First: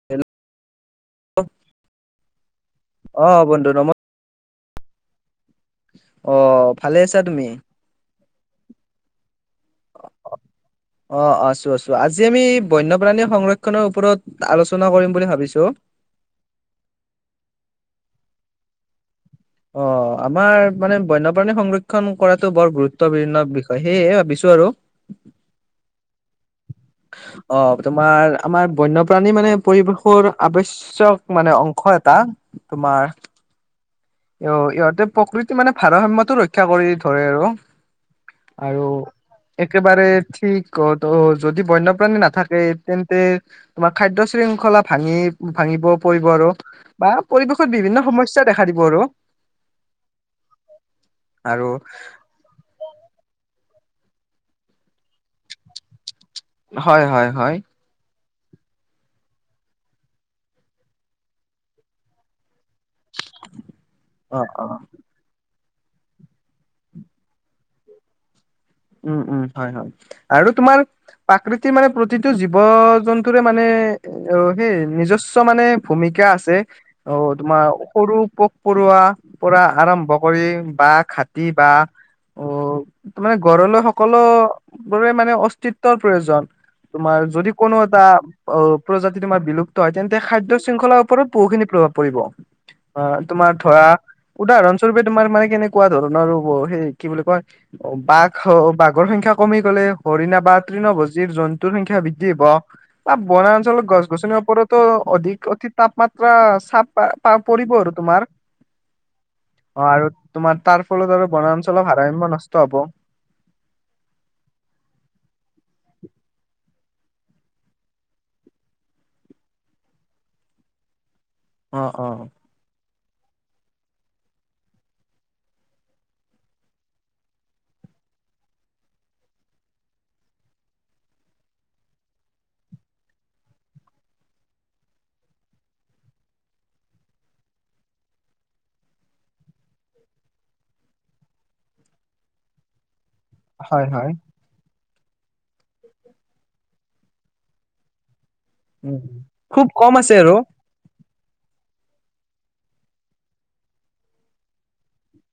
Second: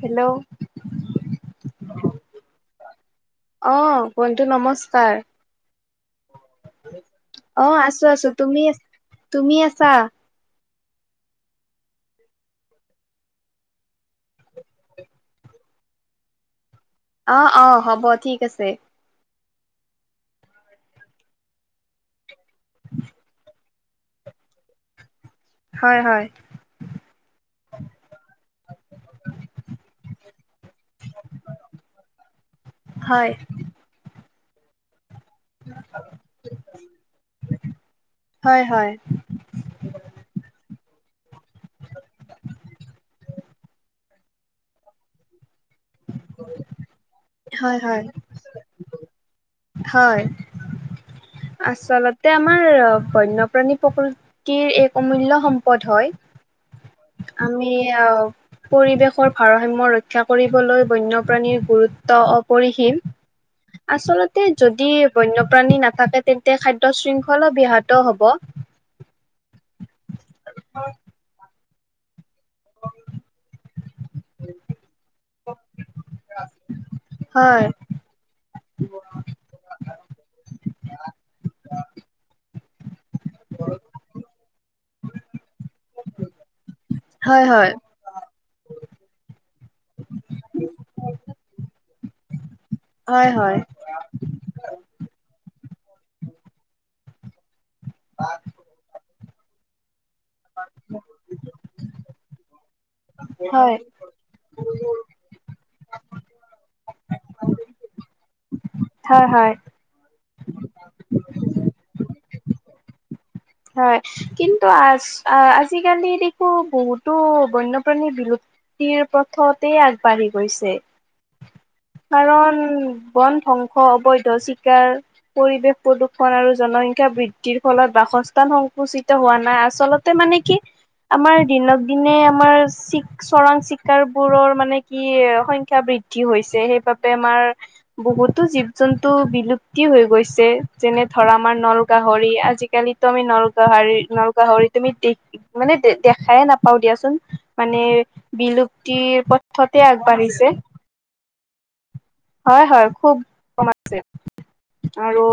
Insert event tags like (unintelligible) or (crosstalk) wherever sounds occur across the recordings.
Hello হেল্ অৱ বন্ধু অ নম বন্ধু নমস্কাৰ অ ভালে আছা তুমি অ আছো আছো, তুমি তুমি আছা অ আছো আছো আজি আমি বন্যপ্ৰাণীৰ সংৰক্ষনৰৰ ওপৰত আলোচনা কৰিম বুলি ভাবিছো। অৱ অৱ হ'ব ঠিক আছে অ আমাৰ মানে বন্যপ্ৰাণী সংৰক্ষণ কৰাটো বৰ গুৰুত্বপূৰ্ণ বিষয় সেয়েহে ভাবিছো আৰু হয় হয় অ তোমাৰ আমাৰ বন্যপ্ৰাণী মানে পৰিৱেশৰ আৱশ্যক মানে অংশ এটা। তোমাৰ হয় অ ইহঁতে প্ৰকৃতি মানে ভাৰসাম্যতা ৰক্ষা কৰি ধৰে আৰু হয় আৰু, হয় একেবাৰে ঠিক ক ত যদি বন্যপ্ৰাণী নাথাকে তেন্তে তোমাৰ খাদ্য শৃংখলা ভাঙি ভাঙি নি পৰিব আৰু বা পৰিৱেশত হয় হয় বিভিন্ন সমস্যা দেখা দিব আৰু হয় আৰু আচলতে আমাৰ বন্যপ্ৰাণী প্ৰকৃতিৰ এক অমূল্য সম্পদ হয়। হয় হয় হয় আমি আহ পৰিৱেশৰ ভাৰসাম্য ৰক্ষা কৰিবলৈ বন্যপ্ৰাণীৰ গুৰুত্ব পহিম অ আচলতে অ যদি বন্য প্ৰাণী নাথাকে তেন্তে খাদ্য শৃংখলা ব্যয়াহত হব। উম উম হয় হয় আৰু তোমাৰ প্ৰাকৃতিৰ মানে প্ৰতি টো জীৱ জন্তুৰে মানে অ সেই নিজস্ব মানে ভূমিকা আছে অ তোমাৰ হয় সৰু পৰুৱা পৰাৰা আৰম্ভ কৰি বা খাটি বা উ তাৰ মানে ঘৰলৈ সকলোবোৰে মানে অস্তিত্বৰ প্ৰয়োজন তোমাৰ হয় যদি হয় কোনো এটা অ প্ৰজাতি তোমাৰ বিলুপ্ত হয় তেন্তে খাদ্য শৃংখলাৰ ওপৰত বহুখিনি প্ৰভাৱ পৰিব। অ হয় তোমাৰ হয় ধৰা উদাহৰণস্বৰূপে তোমাৰ মানে কেনেকুৱা ধৰণৰ সেই কি বুলি কয় বাঘ বাঘৰ সংখ্যক কমি গ'লে হৰিণা বা তৃণ ভজিৰ জন্তুৰ সংখ্যা বৃদ্ধি হব। আ হয় বনাঅঞ্চলৰ গছ গছনি ওৰতো অধিক অতি তাপমাত্ৰা চাপ পৰিব আৰু তোমাৰ হয় হয় অ আৰু তোমাৰ তাৰ ফলত আৰু বনাঞ্চলৰ ভাৰাম্য নষ্ট হ'ব। হয় কিন্তু আজ টো বন্যপ্ৰাণী বিলু্পতিৰ পথতেই আগবাঢ়ি গৈছে। অ অ কাৰণ বন ধ্বংস অবৈধ চিকাৰ পৰিৱেশ প্ৰদূষণ আৰু জনসংখ্যা বৃদ্ধিৰ ফলত বাস সংস্থান সংকুচিত হোৱা নাই আচলতে মানে কি? আমাৰ দিনক দিনে আমাৰ চ চৰাং চিকাৰ বোৰৰ মানে কি সংখ্যা ব বৃদ্ধি হৈছে স বাবে আমাৰ বহুতো জীৱ জন্তু বিলুপ্তি হৈ গৈছে যেনে ধৰা আমাৰ নল ন গাহৰি আজিকালিতো আমি নল হয় গাহৰী হয় নলগাহৰি তুমি দে মানে দেখাই নাপাও দিয়াচোন মানে। উম বিলুপ্তিৰ খুব পথতে কম আছে আৰু আগবাঢ়িছে। হয় হয় খুব কম আছে আৰু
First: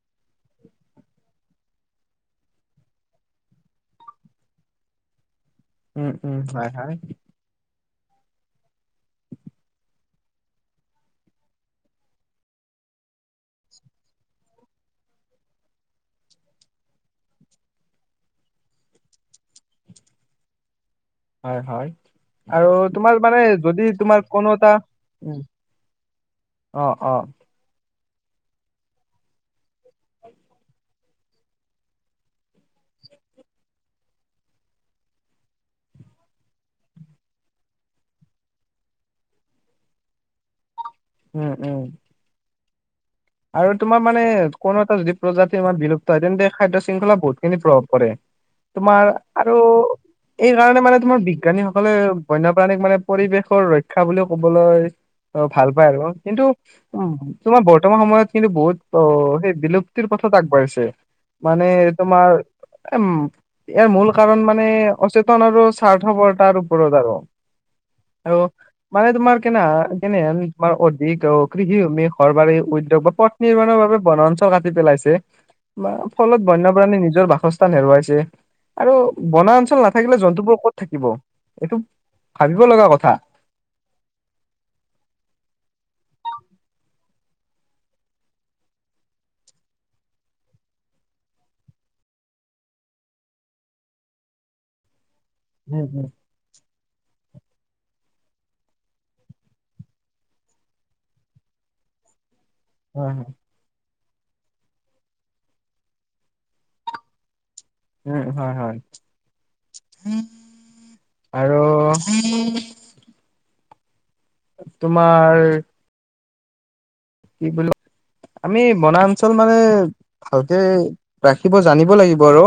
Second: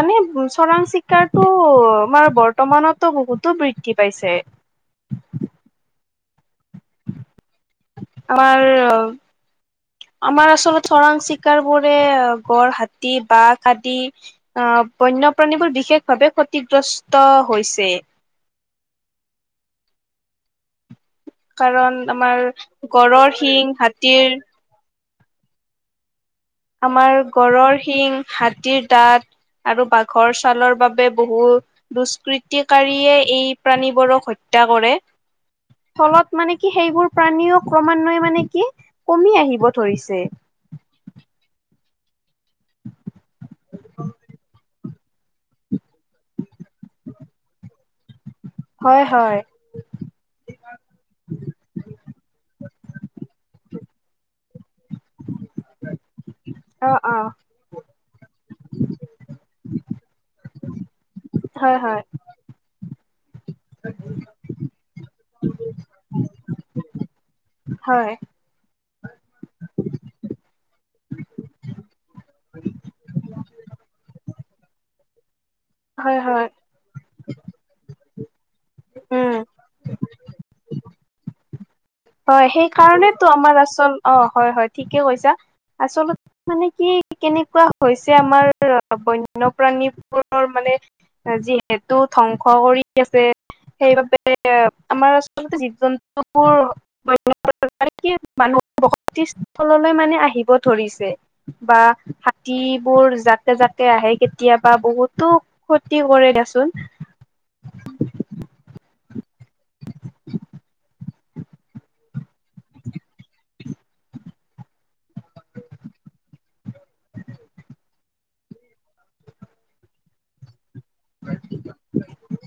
মানে চোৰাং চিকাৰটো আমাৰ বৰ্তমানতো বহুতো বৃদ্ধি পাইছে। (inaudible) (unintelligible) উম উম হয় হয় আমাৰ আমাৰ আচলত চিৰাং চিকাৰী বোৰে গড়, হাতী, বাঘ আদি আহ বন্যপ্ৰাণীবোৰ বিশেষভাৱে ক্ষতিগ্ৰস্ত হৈছে। (inaudible) হয় হয় কাৰণ আমাৰ আৰু তোমাৰ গড়ৰ মানে শিং, যদি তোমাৰ হাতীৰ কোনো এটা উম অ অ আমাৰ গড়ৰ শিং, হাতীৰ দাঁত আৰু বাঘৰ ছালৰ বাবে বহু দুষ্কৃতিকাৰীয়ে এই প্ৰাণীবোৰক হত্যা হত্যাকৰে। ফলত মানে কি সেইবোৰ প্ৰাণীও ক্ৰমান্বয়ে মানে কি কমি আহিব ধৰিছে উ (unintelligible) উম উম আৰু তোমাৰ মানে কোনো এটা জীৱ প্ৰজাতিৰ আমাক বিলুপ্ত হয় তেন্তে খাদ্য শৃংখলা বহুতখিনি প্ৰভাৱ পৰে। হয় তোমাৰ হয় আৰু এই কাৰণে মানে তোমাৰ বিজ্ঞানীসকলে বন্যপ্ৰাণীক মানে পৰিৱেশৰ ৰক্ষা বুলিও ক'বলৈ। অ ভাল পাই আৰু কিন্তু অ উ অ তোমাৰ তোমাৰ কিন্তু বহুত অ সেই বিলুপ্তিৰ পথত আগবাঢ়িছে মানে হয় হয় তোমাৰ এম ইয়াৰ মূল কাৰণ মানে অচেতন আৰু স্বাৰ্থপৰতাৰ ওপৰত আৰু হয় আৰু মানে তোমাৰ কেনে কেনেহেন তোমাৰ অধিক কৃষিভূমি ঘৰ বাৰী উদ্যোগ পথ নিৰ্মাণৰ বাবে বনাঞ্চল কাটি পেলাইছে। বা হয় ফলত হয় বন্যপ্ৰাণী নিজৰ বাসস্থান হেৰুৱাইছে। আৰু উম বনাঞ্চল অঞ্চল নাথাকিলে জন্তুবোৰ ক'ত থাকিব। এইটো হয় ভাবিব সেই লগা কথা কাৰণেতো আমাৰ আচল অ হয় হয় ঠিকে কৈছা আচলতে। মানে কি কেনেকুৱা হৈছে আমাৰ বন্যপ্ৰাণীবোৰ মানে। যিহেতু ধ্বংস কৰি আছে সেইবাবে আমাৰ। জীৱ উম উম জন্তুবোৰ বন প্ৰাণী আৰু কি মানুহ বসতি সললৈ মানে আহিব ধৰিছে বা। হয় হাতিবোৰ হয় জাকে জাকে আহে। কেতিয়াবা বহুতো ক্ষতি কৰে দিয়াচোন। উম হয় হয়। আৰু। তোমাৰ। কি বুলি আমি বনাঞ্চল মানে ভালকে। ৰাখিব জানিব লাগিব আৰু।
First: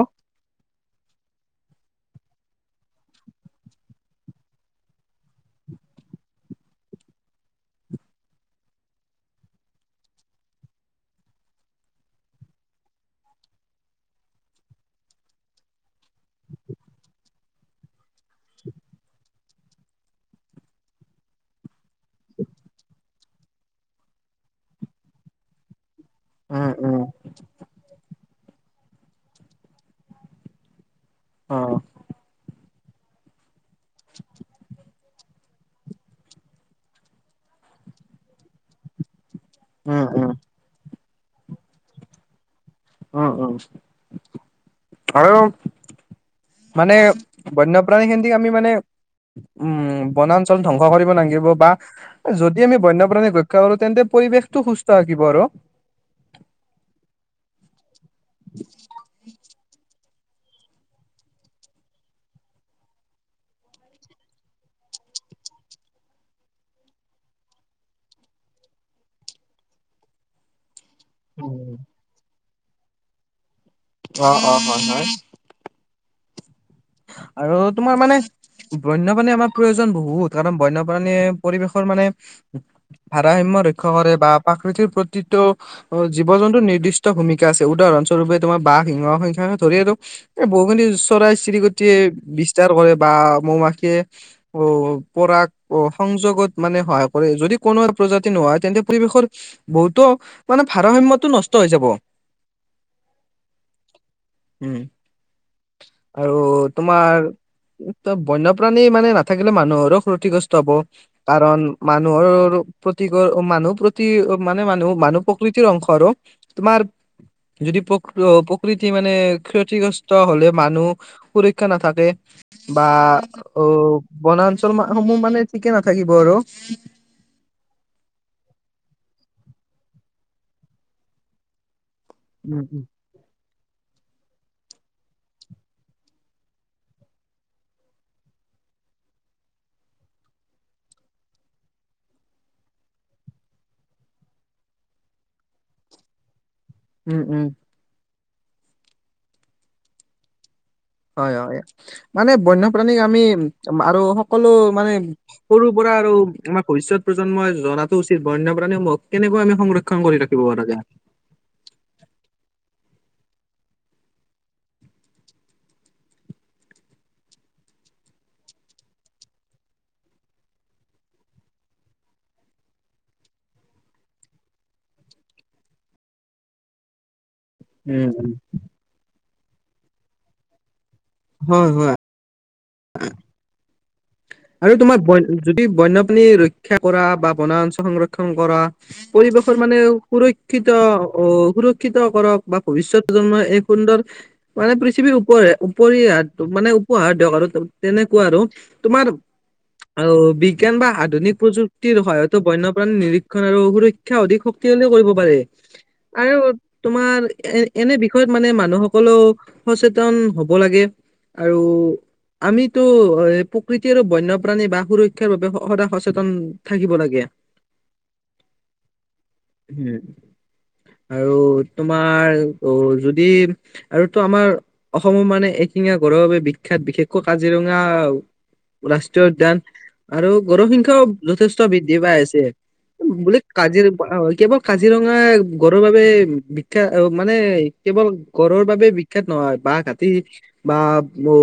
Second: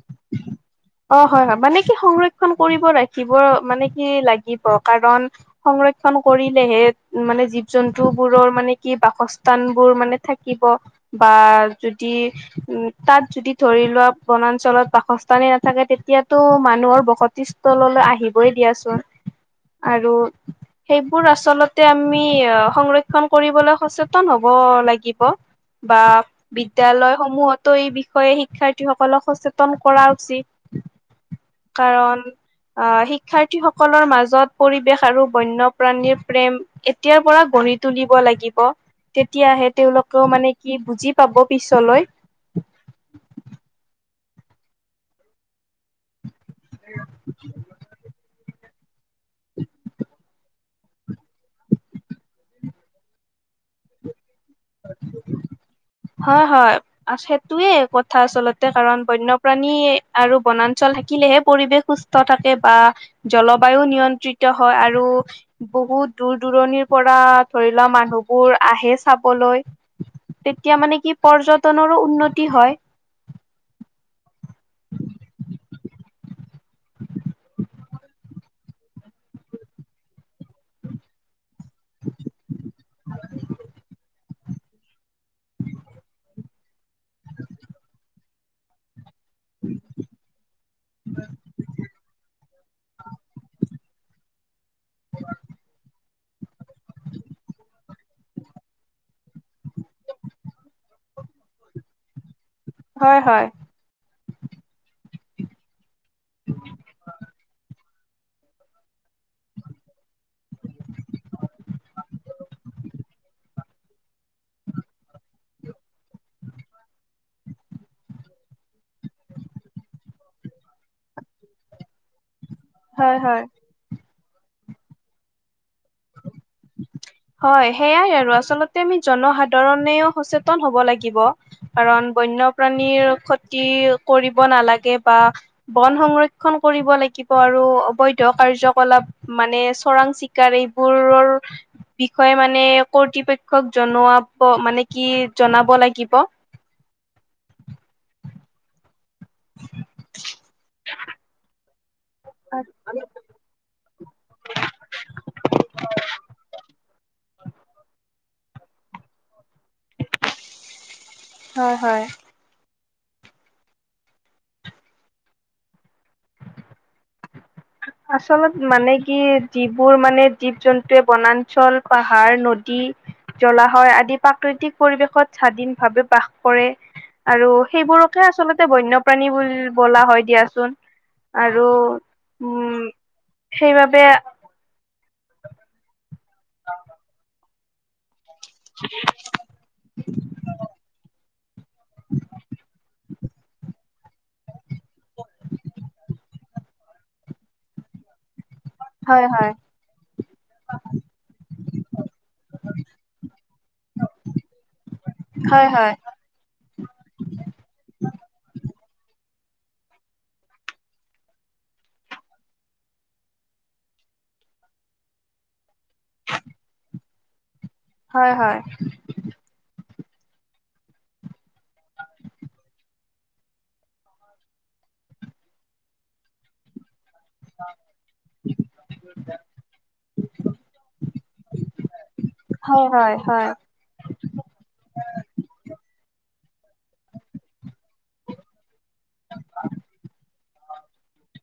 অ হয় হয় মানে কি সংৰক্ষণ কৰিব ৰাখিব মানে কি লাগিব কাৰণ। সংৰক্ষন কৰিলেহে মানে জীৱ জন্তু বোৰৰ মানে কি বাসস্থান বোৰ মানে থাকিব। বা যদি উম তাত যদি ধৰি লোৱা বনাঞ্চলত বাসস্তানে। নাথাকে তেতিয়াতো মানুহৰ বসতি স্থাল আহিবই দিয়াচোন। আৰু। সেইবোৰ আচলতে আমি সংৰক্ষন কৰিবলৈ সচেতন হব লাগিব। বা উম উম বিদ্যয়ালয় সমূহতো এই বিষয়ে শিক্ষাৰ্থীসকলক সচেতন কৰা উচিত অ কাৰণ অহ শিক্ষাৰ্থীসকলৰ মাজত পৰিৱেশ। আৰু বন্যপ্ৰাণীৰ প্ৰেম এতিয়াৰ পৰা গঢ়ি তুলিব লাগিব। তেতিয়াহে উম উম তেওঁলোকেও মানে কি বুজি পাব পিছলৈ। উম উম আৰু। মানে বন্যপ্ৰাণী খেদি আমি মানে। উম বনাঞ্চল। ধ্বংস কৰিব নালাগিব বা যদি আমি বন্যপ্ৰাণীক ৰক্ষা কৰো তেন্তে পৰিৱেশ। তো সুস্থ থাকিব আৰু। হয় হয় সেইটোয়ে কথা আচলতে কাৰণ বন্যপ্ৰাণী। আৰু বনাঞ্চল থাকিলেহে পৰিৱেশ সুস্থ থাকে বা জলবায়ু নিয়ন্ত্ৰিত হয় আৰু। বহুত দূৰ দূৰণিৰ পৰা ধৰি লোৱা মানুহবোৰ আহে চাবলৈ। তেতিয়া মানে কি পৰ্যটনৰো উন্নতি হয়। অ অ অ হয় হয়। আৰু তোমাৰ মানে বন্যয়প্ৰাণী আমাৰ প্ৰয়োজন বহুত। কাৰণ বন্যপ্ৰাণীয়ে পৰিৱেশৰ মানে ভাৰসাম্য় ৰক্ষা কৰে, বা প্ৰকৃতিৰ প্ৰতিটো জীৱ জন্তু নিৰ্দিষ্ট ভূমিকা আছে উদাহৰণস্বৰূপে তোমাৰ বাঘ, সিংহ স ধৰি আৰু এ বহুখিনিও চৰাই চিৰিক বিস্তাৰ কৰে বা মৌ মাখিয়ে অ পৰা অ সংযোগত মানে সহায় কৰে। যদি কোনো প্ৰজাতি নোহয় তেন্তে পৰিৱেশৰ বহুতো মানে ভাৰ য়তটো নষ্ট হৈ যাব। হয় হয়। উম আৰু তোমাৰ ত বন্যপ্ৰাণী মানে নাথাকিলে মানুহৰো ক্ষতিগ্ৰস্ত হব। কাৰণ মানুহৰ প্ৰতিকৰ মানুহ প্ৰতি মানে মানুহ মানুহ প্ৰকৃতিৰ অংশ আৰু, তোমাৰ যদি প্ৰ প্ৰকৃতি মানে ক্ষতিগ্ৰস্ত হলে মানুহ পুৰক্ষা নাথাকে বা হয় হয় অ বনাঞ্চল সমূহ মানে ঠিকে নাথাকিব আৰু। হয় সেইয়াই আৰু আচলতে আমি জনসাধাৰণেও সচেতন হব লাগিব। কাৰণ উম উম বন্যপ্ৰাণীৰ কৰিব নালাগে বা বন সংৰক্ষণ কৰিব লাগিব আৰু অবৈধ কাৰ্যকলাপ মানে চৰাং চিকাৰ এইবোৰৰ বিষয়ে মানে কৰ্তৃপক্ষক জনোৱাব মানে কি জনাব লাগিব। উম উম। হয় হয় মানে বন্যপ্ৰাণীক আমি আৰু সকলো মানে সৰু পৰা আৰু আমাৰ ভৱিষ্যত প্ৰজন্মই জনাতো উচিত। বন্যপ্ৰাণীসমূহ কেনেকুৱা আমি সংৰক্ষণ কৰি ৰাখিব লাগে। হয় হয়। আচলত মানে কি যিবোৰ মানে জীৱ জন্তুৱে বনাঞ্চল পাহাৰ নদী জ্বলাশয় আদি প্ৰাকৃতিক পৰিৱেশত স্বাধীন ভাৱে বাস কৰে আৰু উম সেইবোৰকে উম আচলতে বন্যপ্ৰাণী বুলি বোলা হয় দিয়াচোন। আৰু হয় হয় উম সেইবাবে আৰু তোমাৰ বন যদি বন্যপ্ৰাণী ৰক্ষা কৰা বা বনা অঞ্চল সংৰক্ষ কৰা পৰিৱেশৰ মানে সুৰক্ষিত অ সুৰক্ষিত কৰক বা ভৱিষ্যত এই সুন্দৰ মানে পৃথিৱীৰ উপৰে উপৰি মানে পহা দিয়ক আৰু তেনেকুৱা আৰু। হয় হয়। আৰু বিজ্ঞান বা আধুনিক প্ৰযুক্তিৰ সহায়তো বন্যপ্ৰাণী নিৰীক্ষণ আৰু সুৰক্ষা অধিক শক্তি থ কৰিব পাৰে হয় হয় হয় আৰু তোমাৰ এ এনে বিষয়ত মানে মানুহসকলেও সচেতন হ'ব লাগে। আৰু আমিতো প্ৰৃতি আৰু বন্যপ্ৰাণী বা সুৰক্ষাৰ বাবে সদায় সচেতন থাকিব লাগে। হয় হয়। উ (inaudible) আৰু তোমাৰ অ যদি আৰু তো আমাৰ অসমৰ মানে এঠিঙা গঁড়ৰ বাবে বিখ্যাত বিশেষকৈ কাজিৰঙা ৰাষ্ট্ৰীয় উদ্যান আৰু গঁড় সংখ্যাও যথেষ্ট বৃদ্ধি পাই আছে। হয় হয়। বোলে হয় কাজিৰ কেৱল কাজিৰঙা গঁড়ৰৰ বাবে বিখ্যা মানে কেৱল গঁড়ৰৰ বাবে বিখ্যাত নহয় বাঘ, হাতী বা অ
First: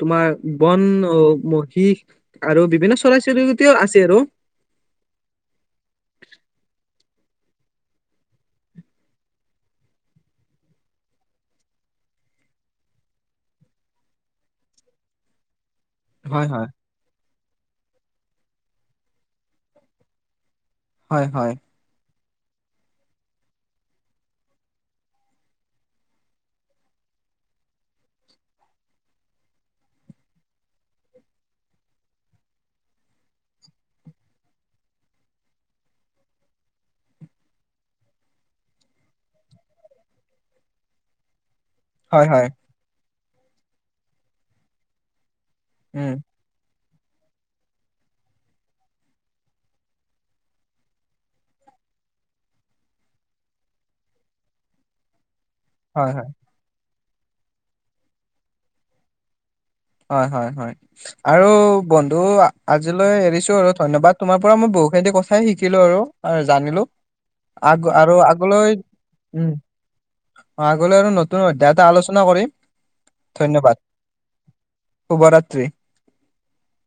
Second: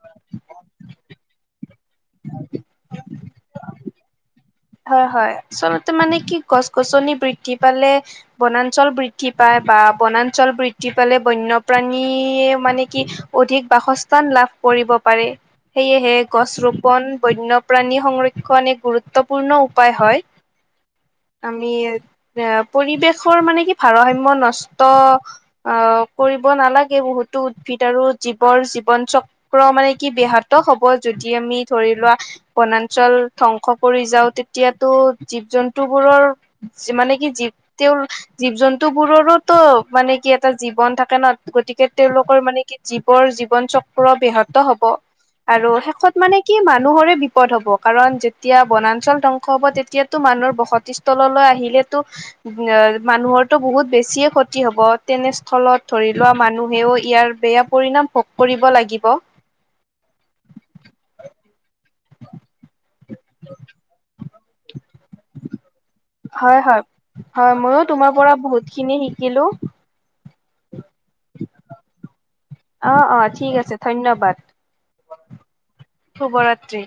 তোমাৰ বন অ মহি আৰু বিভিন্ন চৰাই চিৰিকতিও আছে আৰু। হয় হয় আচলতে মানে কি গছ গছনি বৃদ্ধি পালে বনাঞ্চল বৃদ্ধি পায় বা বনাঞ্চল বৃদ্ধি পালে বন্যপ্ৰাণী মানে কি অধিক বাসস্থান লাভ কৰিব পাৰে সেয়েহে হয় গছ হয় ৰোপন বন্যপ্ৰাণী সংৰক্ষণ এক গুৰুত্বপূৰ্ণ উপায় হয় হয় হয় আমিৰ এ পৰিৱেশৰ মানে কি ভাৰসাম্য নষ্ট অ কৰিব নালাগে বহুত উদ্ভিদ আৰু জীৱৰ জীৱন চক্ৰ মানে কি ব্যাহত হ'ব যদি আমি ধৰি লোৱা বনাঞ্চল ধ্বংস কৰি যাও তেতিয়াটো জীৱ জন্তু বোৰৰ মানে কি তেওঁৰ জীৱ জন্তুবোৰ সেইতো মানে কি এটা জীৱন থাকে ন গতিকে হয় তেওঁলোকৰ হয় মানে কি জীৱৰ জীৱন চক্ৰ ব্যাহত হব আৰু শেষত উম মানে কি মানুহৰে বিপদ হ'ব কাৰণ যেতিয়া বনা ঞ্চল ধ্বংস হব তেতিয়াতো মানুহৰ বসতি সললৈ আহিলেতো উ মানুহৰটো বহুত বেছি বেছিয়ে ক্ষতি হ'ব তেনে স্থলত ধৰি হয় হয় লোৱা মানুহেও ইয়াৰ বেয়া পৰিণাম ভোগ কৰিব লাগিব হয় হয় হয় আৰু বন্ধু আজিলৈ এৰিছো আৰু ধন্যবাদ তোমাৰ পৰা মই বহুখিনি কথাই শিকিলো আৰু হয় হয়। জানিলো হয় ময়ো আগ তোমাৰ আৰু পৰা আগলৈ বহুতখিনি শিকিলোঁ উম আগলৈ আৰু নতুন অধ্যায় এটা আলোচনা কৰিম অ অ ঠিক আছে ধন্যবাদ ধন্যবাদ শুভৰাত্ৰি। শুভৰাত্ৰি